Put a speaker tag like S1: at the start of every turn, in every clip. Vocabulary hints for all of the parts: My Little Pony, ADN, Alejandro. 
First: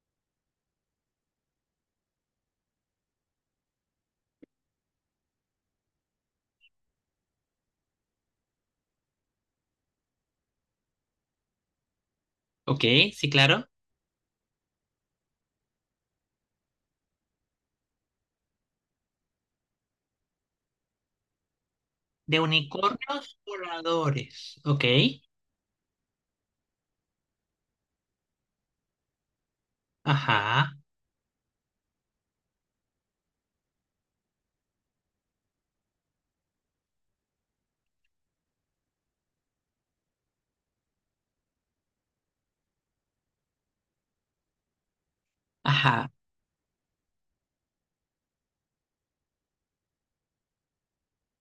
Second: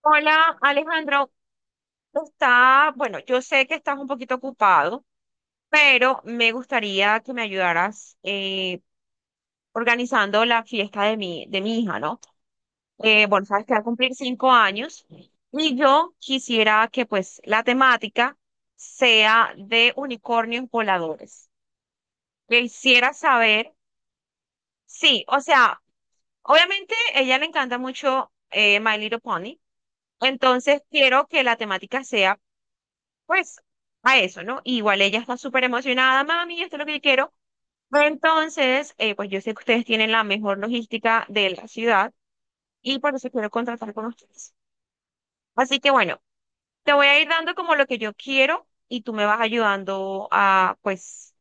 S1: Hola, Alejandro. Está, bueno, yo sé que estás un poquito ocupado, pero me gustaría que me ayudaras organizando la fiesta de de mi hija, ¿no?
S2: Ok, sí,
S1: Bueno, sabes
S2: claro.
S1: que va a cumplir 5 años y yo quisiera que pues la temática sea de unicornios voladores.
S2: De
S1: Quisiera
S2: unicornios
S1: saber.
S2: voladores. Ok.
S1: Sí, o sea, obviamente ella le encanta mucho My Little Pony,
S2: Ajá,
S1: entonces quiero que la temática sea, pues, a eso, ¿no? Igual ella está súper emocionada, mami, esto es lo que yo quiero. Entonces, pues yo sé que ustedes tienen la mejor logística de la ciudad y por eso quiero contratar con ustedes. Así que
S2: ajá.
S1: bueno, te voy a ir dando como lo que yo quiero y tú me vas ayudando a, pues,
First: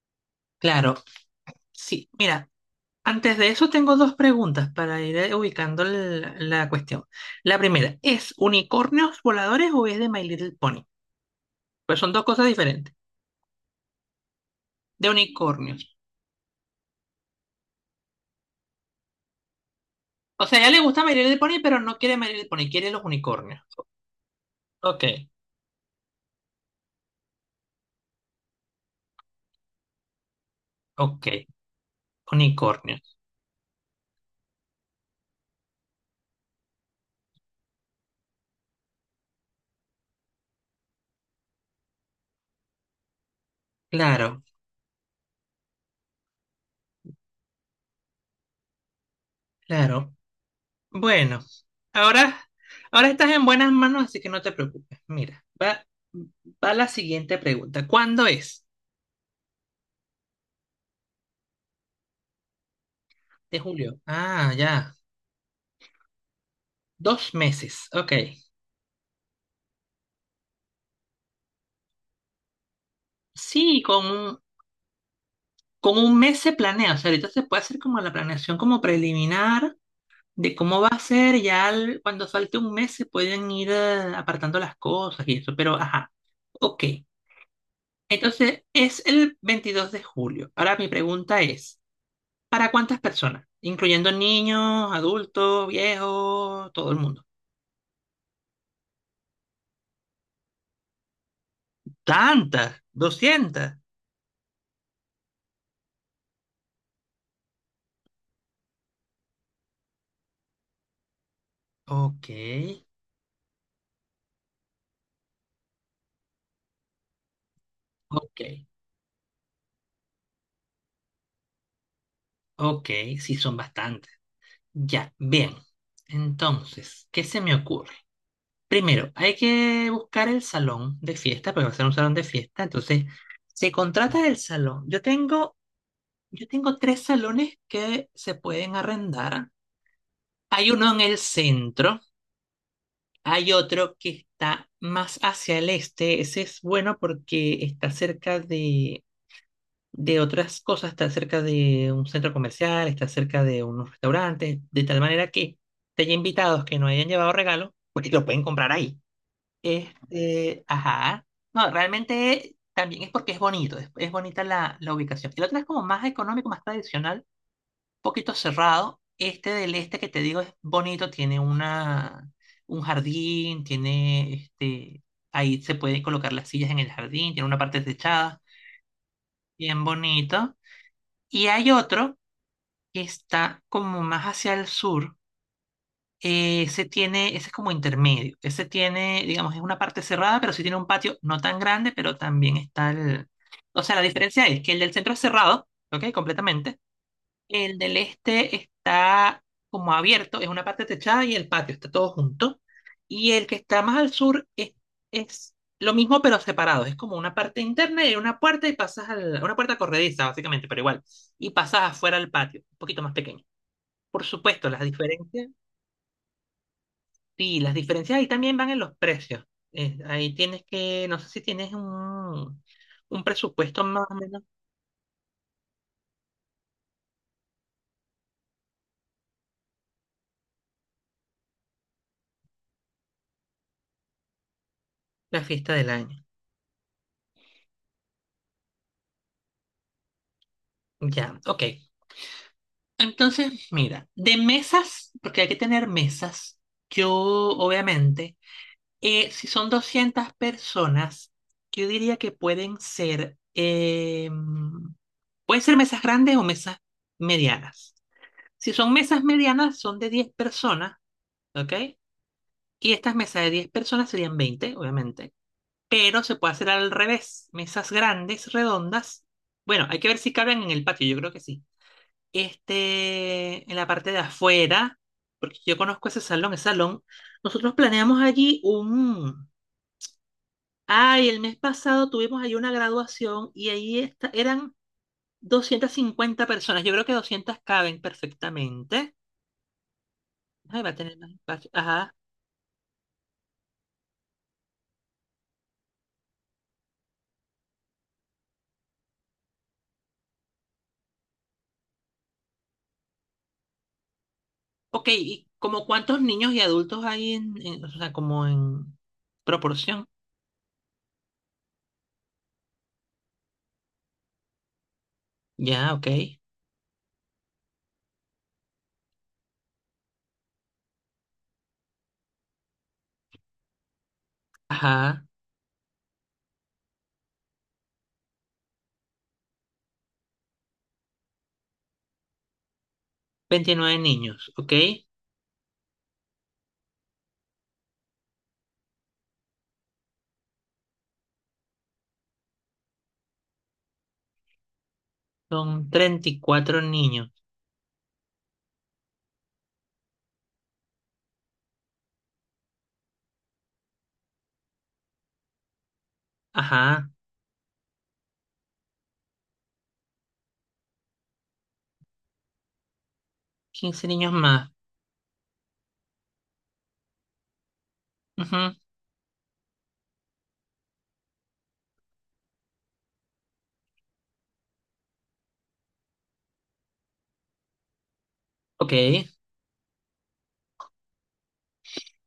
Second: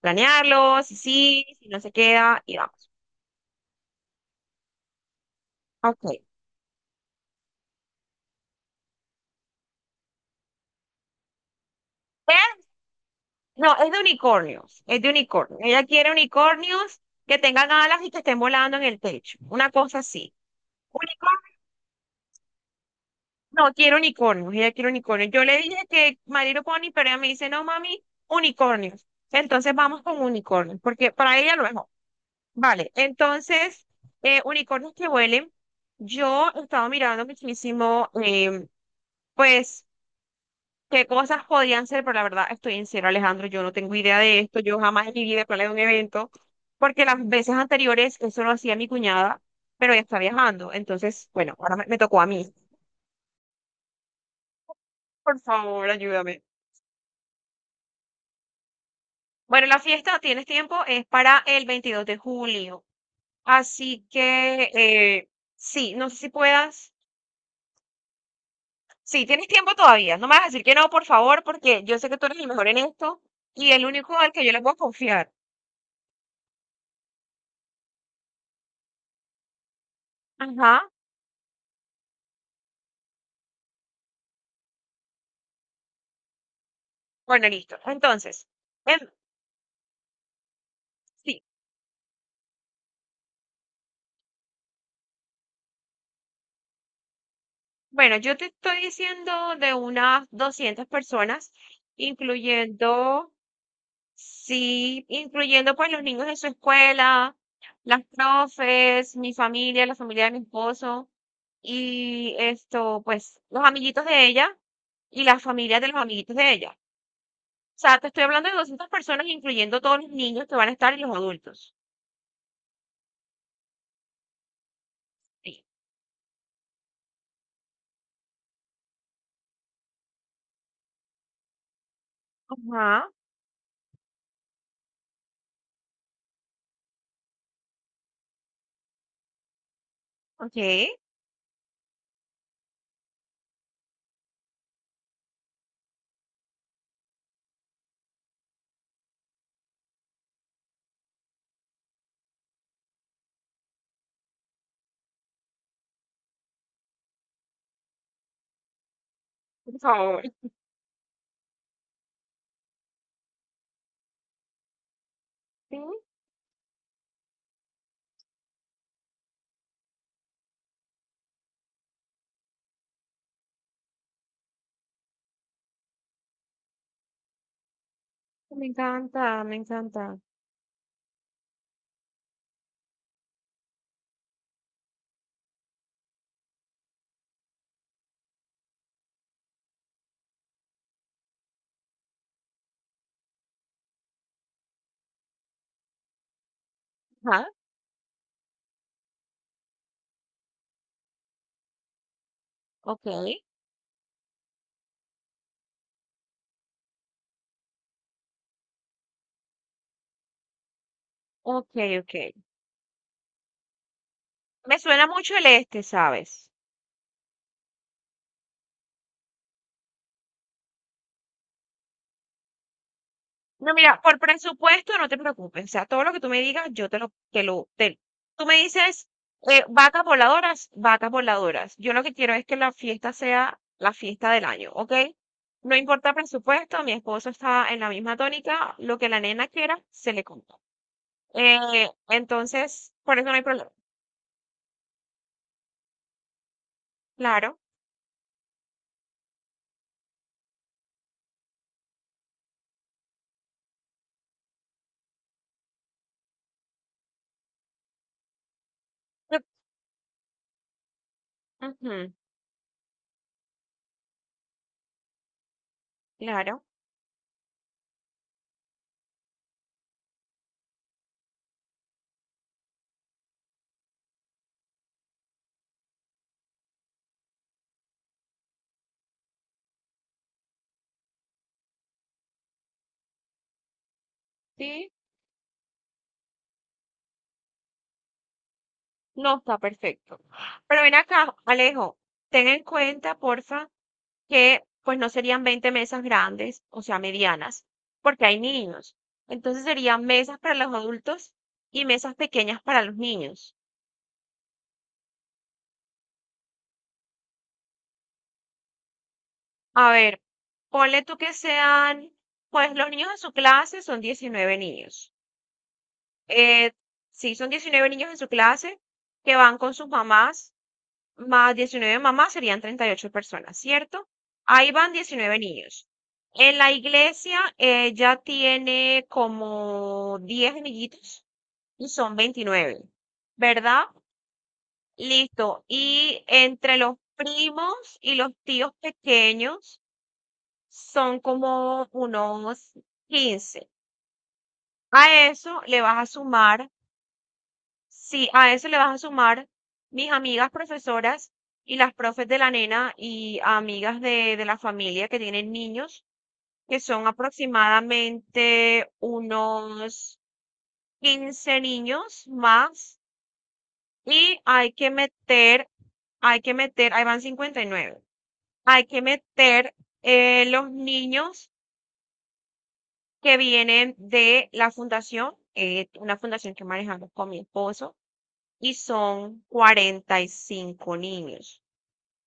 S1: planearlo,
S2: Claro.
S1: si sí, si no se
S2: Sí,
S1: queda
S2: mira,
S1: y vamos.
S2: antes de eso tengo dos preguntas para ir ubicando
S1: Ok.
S2: la cuestión. La primera, ¿es unicornios voladores o es de My Little Pony? Pues son dos
S1: ¿Qué?
S2: cosas diferentes.
S1: No, es de unicornios, es
S2: De
S1: de unicornios.
S2: unicornios.
S1: Ella quiere unicornios que tengan alas y que estén volando en el techo, una cosa así.
S2: O sea, ya le gusta My Little
S1: Unicornio,
S2: Pony, pero no quiere My Little Pony, quiere los unicornios.
S1: no, quiero unicornios, ella quiere
S2: Ok,
S1: unicornios. Yo le dije que My Little Pony, pero ella me dice, no, mami, unicornios. Entonces vamos con unicornios, porque
S2: ok.
S1: para ella lo mejor. Vale,
S2: Unicornios.
S1: entonces, unicornios que huelen. Yo he estado mirando muchísimo, pues qué cosas podían ser, pero la verdad estoy en cero, Alejandro, yo no tengo idea de
S2: Claro,
S1: esto, yo jamás en mi vida he planeado un evento, porque las veces anteriores eso lo hacía mi cuñada, pero ella
S2: claro.
S1: está viajando, entonces,
S2: Bueno,
S1: bueno, ahora me tocó a
S2: ahora,
S1: mí.
S2: ahora estás en buenas manos, así que no te preocupes.
S1: Por
S2: Mira, va,
S1: favor, ayúdame.
S2: va la siguiente pregunta. ¿Cuándo es?
S1: Bueno, la fiesta, tienes tiempo, es para el 22 de julio,
S2: De julio.
S1: así
S2: Ah,
S1: que,
S2: ya.
S1: sí, no sé si puedas,
S2: Dos meses. Ok.
S1: sí, tienes tiempo todavía, no me vas a decir que no, por favor, porque yo sé que tú eres el mejor en esto y
S2: Sí,
S1: el
S2: con
S1: único al
S2: un,
S1: que yo le puedo confiar.
S2: con un mes se planea. O sea, ahorita se puede hacer como la planeación como preliminar de
S1: Ajá,
S2: cómo va a ser. Ya cuando falte un mes se pueden ir apartando las cosas y eso. Pero, ajá. Ok.
S1: bueno, listo. Entonces...
S2: Entonces,
S1: Em,
S2: es el 22 de julio. Ahora mi pregunta
S1: Sí,
S2: es... ¿Para cuántas personas? Incluyendo niños, adultos, viejos, todo el mundo.
S1: bueno, yo te estoy diciendo de unas 200 personas,
S2: ¿Tantas?
S1: incluyendo,
S2: Doscientas.
S1: sí, incluyendo pues los niños de su escuela, las profes, mi familia, la familia de mi esposo
S2: Ok,
S1: y esto, pues los amiguitos de ella y las familias de los amiguitos de ella. O sea, te estoy
S2: ok,
S1: hablando de 200 personas, incluyendo todos los niños que van a estar y los adultos.
S2: ok, sí son bastantes. Ya, bien.
S1: Sí.
S2: Entonces, ¿qué se me ocurre? Primero, hay que buscar el salón de fiesta, porque va a ser un salón de fiesta. Entonces,
S1: Ajá,
S2: se contrata el salón. Yo tengo tres salones que se pueden arrendar.
S1: ok,
S2: Hay uno en el centro. Hay otro que está más hacia el este. Ese es bueno porque está cerca de otras cosas, está cerca de un centro comercial, está cerca de unos restaurantes, de tal manera que te haya invitados que no hayan llevado regalos, pues lo pueden comprar ahí.
S1: por favor.
S2: Este, ajá. No, realmente también es porque es bonito, es bonita la ubicación. El otro es
S1: Sí,
S2: como más económico, más tradicional poquito cerrado. Este del este que te digo es bonito, tiene un jardín, tiene ahí se pueden colocar las sillas en el jardín, tiene una parte techada,
S1: me encanta, me
S2: bien
S1: encanta.
S2: bonito. Y hay otro que está como más hacia el sur. Ese es como intermedio. Ese tiene, digamos, es una parte cerrada, pero sí tiene un patio no tan grande, pero también está el. O sea, la diferencia es que el del centro es cerrado, ¿ok? Completamente.
S1: Ajá,
S2: El del este está como abierto, es una parte techada y el patio está todo junto.
S1: ok.
S2: Y el que está más al sur es lo mismo pero separado, es como una parte interna y una puerta y pasas a una puerta corrediza básicamente, pero igual, y
S1: Ok,
S2: pasas
S1: ok.
S2: afuera al patio, un poquito más pequeño. Por supuesto,
S1: Me
S2: las
S1: suena mucho el
S2: diferencias,
S1: este, ¿sabes?
S2: sí, las diferencias ahí también van en los precios. Ahí tienes que, no sé si tienes un
S1: No,
S2: presupuesto
S1: mira,
S2: más o
S1: por
S2: menos
S1: presupuesto no te preocupes. O sea, todo lo que tú me digas, yo te lo, te lo, te- tú me dices, vacas voladoras, vacas voladoras. Yo lo que quiero es que la fiesta sea la fiesta del año, ¿ok?
S2: la fiesta
S1: No
S2: del
S1: importa
S2: año.
S1: presupuesto, mi esposo está en la misma tónica, lo que la nena quiera, se le compra.
S2: Ya, ok.
S1: Entonces, por eso no hay
S2: Entonces,
S1: problema.
S2: mira, de mesas, porque hay que tener mesas, yo
S1: Claro.
S2: obviamente, si son 200 personas, yo diría que pueden ser mesas grandes o mesas medianas. Si son mesas
S1: Yo-
S2: medianas, son de 10 personas, ¿ok?
S1: Ujú,
S2: Y estas mesas de diez personas serían 20, obviamente, pero se puede
S1: claro.
S2: hacer al revés, mesas grandes, redondas. Bueno, hay que ver si caben en el patio, yo creo que sí en la parte de afuera, porque yo conozco ese salón, nosotros planeamos allí un... Ay, el mes pasado tuvimos allí una graduación y ahí está, eran
S1: Sí.
S2: 250 personas. Yo creo que 200 caben perfectamente.
S1: No, está perfecto.
S2: Ay,
S1: Pero
S2: va a
S1: ven
S2: tener
S1: acá,
S2: más espacio.
S1: Alejo,
S2: Ajá.
S1: ten en cuenta, porfa, que pues no serían 20 mesas grandes, o sea, medianas, porque hay niños. Entonces serían mesas para los adultos y mesas pequeñas para los niños.
S2: Ok, ¿y como cuántos niños y adultos hay o sea, como en
S1: A
S2: proporción?
S1: ver, ponle tú que sean, pues los niños en su clase son 19 niños.
S2: Ya, ok.
S1: Eh, sí, son 19 niños en su clase que van con sus mamás más 19 mamás serían 38 personas, ¿cierto? Ahí van
S2: Ajá.
S1: 19 niños. En la iglesia ella tiene como 10 amiguitos y son 29, ¿verdad?
S2: Veintinueve niños, ok.
S1: Listo. Y entre los primos y los tíos pequeños son como unos 15. A eso le
S2: Son
S1: vas a
S2: treinta y
S1: sumar
S2: cuatro niños.
S1: Sí, a eso le vas a sumar mis amigas profesoras y las profes de la nena y amigas de la familia que tienen niños, que son
S2: Ajá.
S1: aproximadamente unos 15 niños más,
S2: Quince niños
S1: y
S2: más.
S1: ahí van 59,
S2: Ujú.
S1: hay que meter los niños que vienen de la fundación, una fundación que manejamos con mi esposo, y
S2: Ok.
S1: son 45 niños.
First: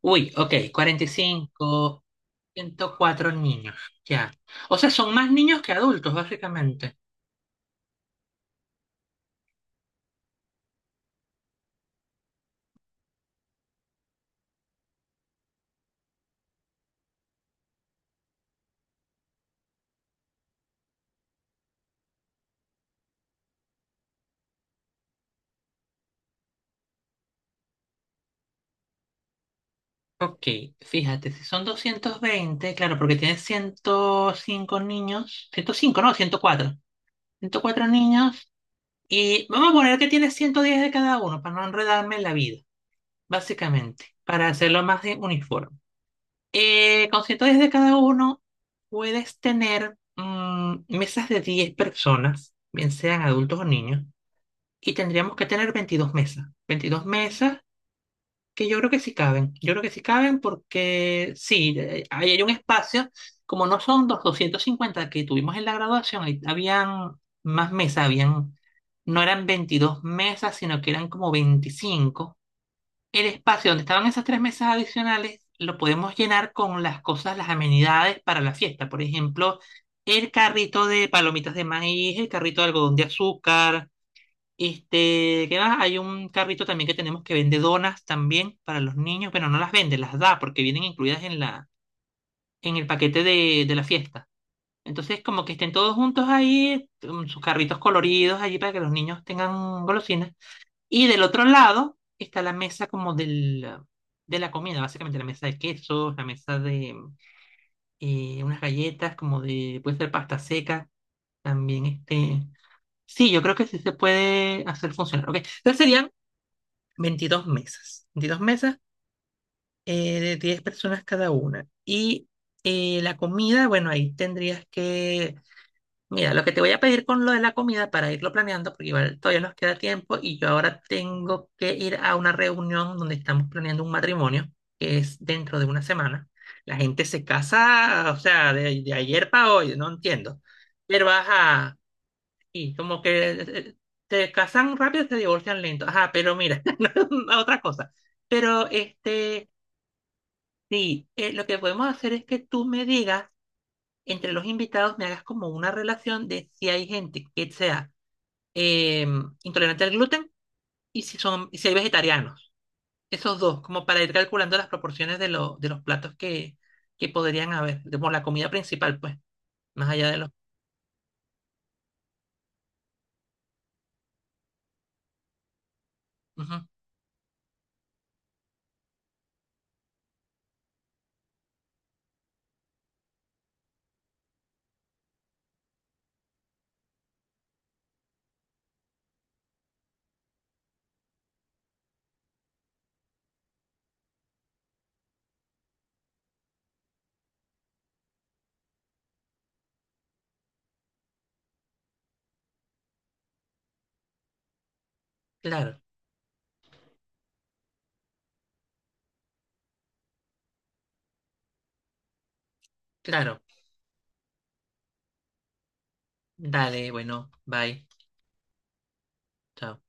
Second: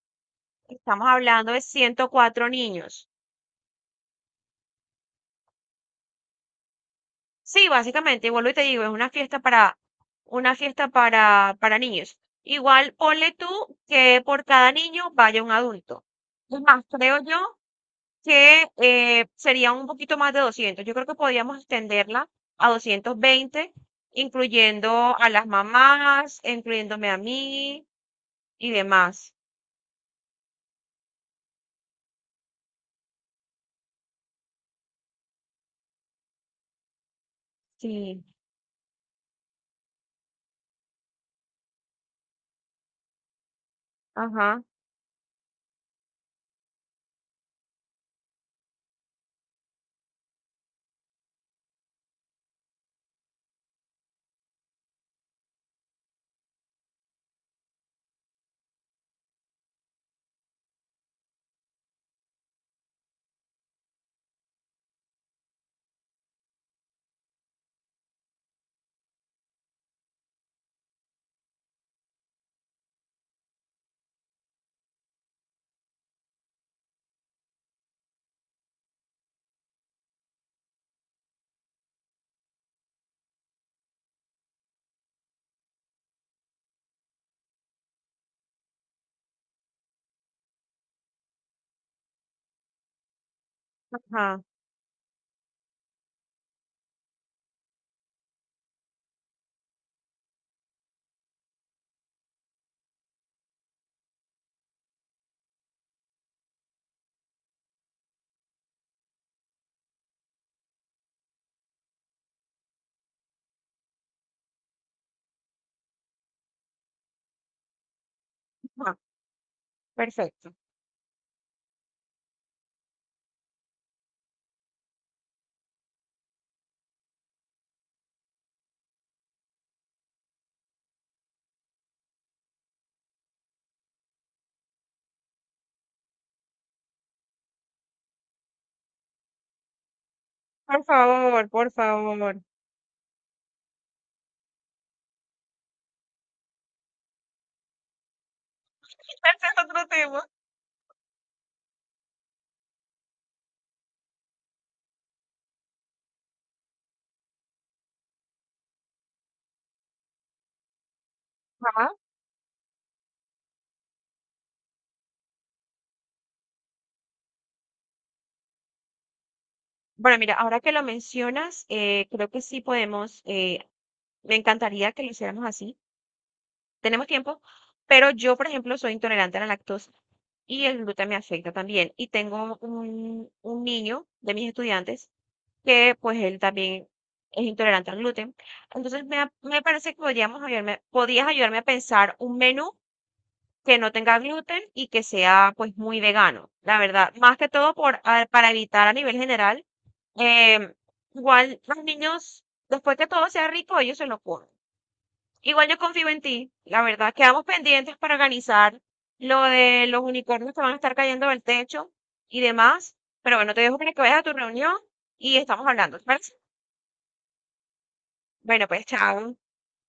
S2: Uy, ok, cuarenta y
S1: Estamos hablando de
S2: cinco,
S1: 104
S2: ciento
S1: niños.
S2: cuatro niños, ya. O sea, son más niños que adultos, básicamente.
S1: Sí, básicamente, y vuelvo y te digo, es una fiesta para niños. Igual ponle tú que por cada niño vaya un adulto. Es más, creo yo que sería un poquito más de 200. Yo creo que podríamos extenderla a 220 incluyendo a las mamás, incluyéndome a mí y demás.
S2: Ok, fíjate, si son 220 claro, porque tienes 105 niños, 105 no, ciento cuatro
S1: Sí,
S2: niños y vamos a poner que tienes 110 de cada uno para no enredarme en la vida, básicamente, para
S1: ajá,
S2: hacerlo más de uniforme. Con 110 cada uno puedes tener mesas de 10 personas, bien sean adultos o niños, y tendríamos que tener 22 mesas que yo creo que sí caben. Yo creo que sí caben porque sí, ahí hay un espacio, como no son los 250 que tuvimos en la graduación, ahí habían más mesas, habían, no eran 22 mesas, sino que eran como 25 el espacio donde estaban esas tres mesas adicionales lo podemos llenar con las cosas, las amenidades para la fiesta. Por ejemplo, el carrito de palomitas de maíz, el carrito de algodón de azúcar. ¿Qué más? Hay un carrito también que tenemos que vende donas también para los niños. Bueno, no las vende, las da porque vienen incluidas en la, en el paquete de la fiesta.
S1: ajá,
S2: Entonces, como que estén todos juntos ahí, sus carritos coloridos allí para que los niños tengan golosinas. Y del otro lado está la mesa como del, de la comida, básicamente la mesa de quesos, la mesa de unas galletas, como de, puede ser pasta seca, también este... Sí, yo creo que sí se puede hacer funcionar. Ok, entonces serían 22 mesas
S1: ajá.
S2: de
S1: Perfecto.
S2: 10 personas cada una. Y la comida, bueno, ahí tendrías que Mira, lo que te voy a pedir con lo de la comida para irlo planeando, porque igual todavía nos queda tiempo y yo ahora tengo que ir a una reunión donde estamos planeando un matrimonio, que es dentro de una semana. La gente se casa, o sea, de ayer para hoy, no entiendo.
S1: Por
S2: Pero
S1: favor, por
S2: ajá,
S1: favor.
S2: y como que te casan rápido, y te divorcian lento. Ajá, pero mira, no, otra cosa. Pero
S1: Ese es otro tema.
S2: sí, lo que podemos hacer es que tú me digas, entre los invitados, me hagas como una relación de si hay gente que sea eh, intolerante al gluten y y si hay
S1: Ajá.
S2: vegetarianos. Esos dos, como para ir calculando las proporciones de los platos que podrían haber, como la comida principal, pues, más allá de
S1: Bueno,
S2: los.
S1: mira, ahora que lo mencionas, creo que sí podemos, me encantaría que lo hiciéramos así.
S2: Ujú.
S1: Tenemos tiempo, pero yo, por ejemplo, soy intolerante a la lactosa y el gluten me afecta también. Y tengo un niño de mis estudiantes que pues él también es intolerante al gluten. Entonces me parece que podías ayudarme a pensar un menú que no tenga gluten y que sea pues muy vegano, la verdad. Más que todo por, para evitar a nivel general. Em, Igual los niños, después que todo sea rico, ellos se lo comen. Igual
S2: Claro,
S1: yo confío en ti, la verdad. Quedamos pendientes para organizar lo de los unicornios que van a estar cayendo del techo y demás. Pero
S2: claro.
S1: bueno, te dejo para que vayas a tu reunión y estamos hablando, ¿te parece?
S2: Dale, bueno, bye.
S1: Bueno, pues chao.
S2: Chao.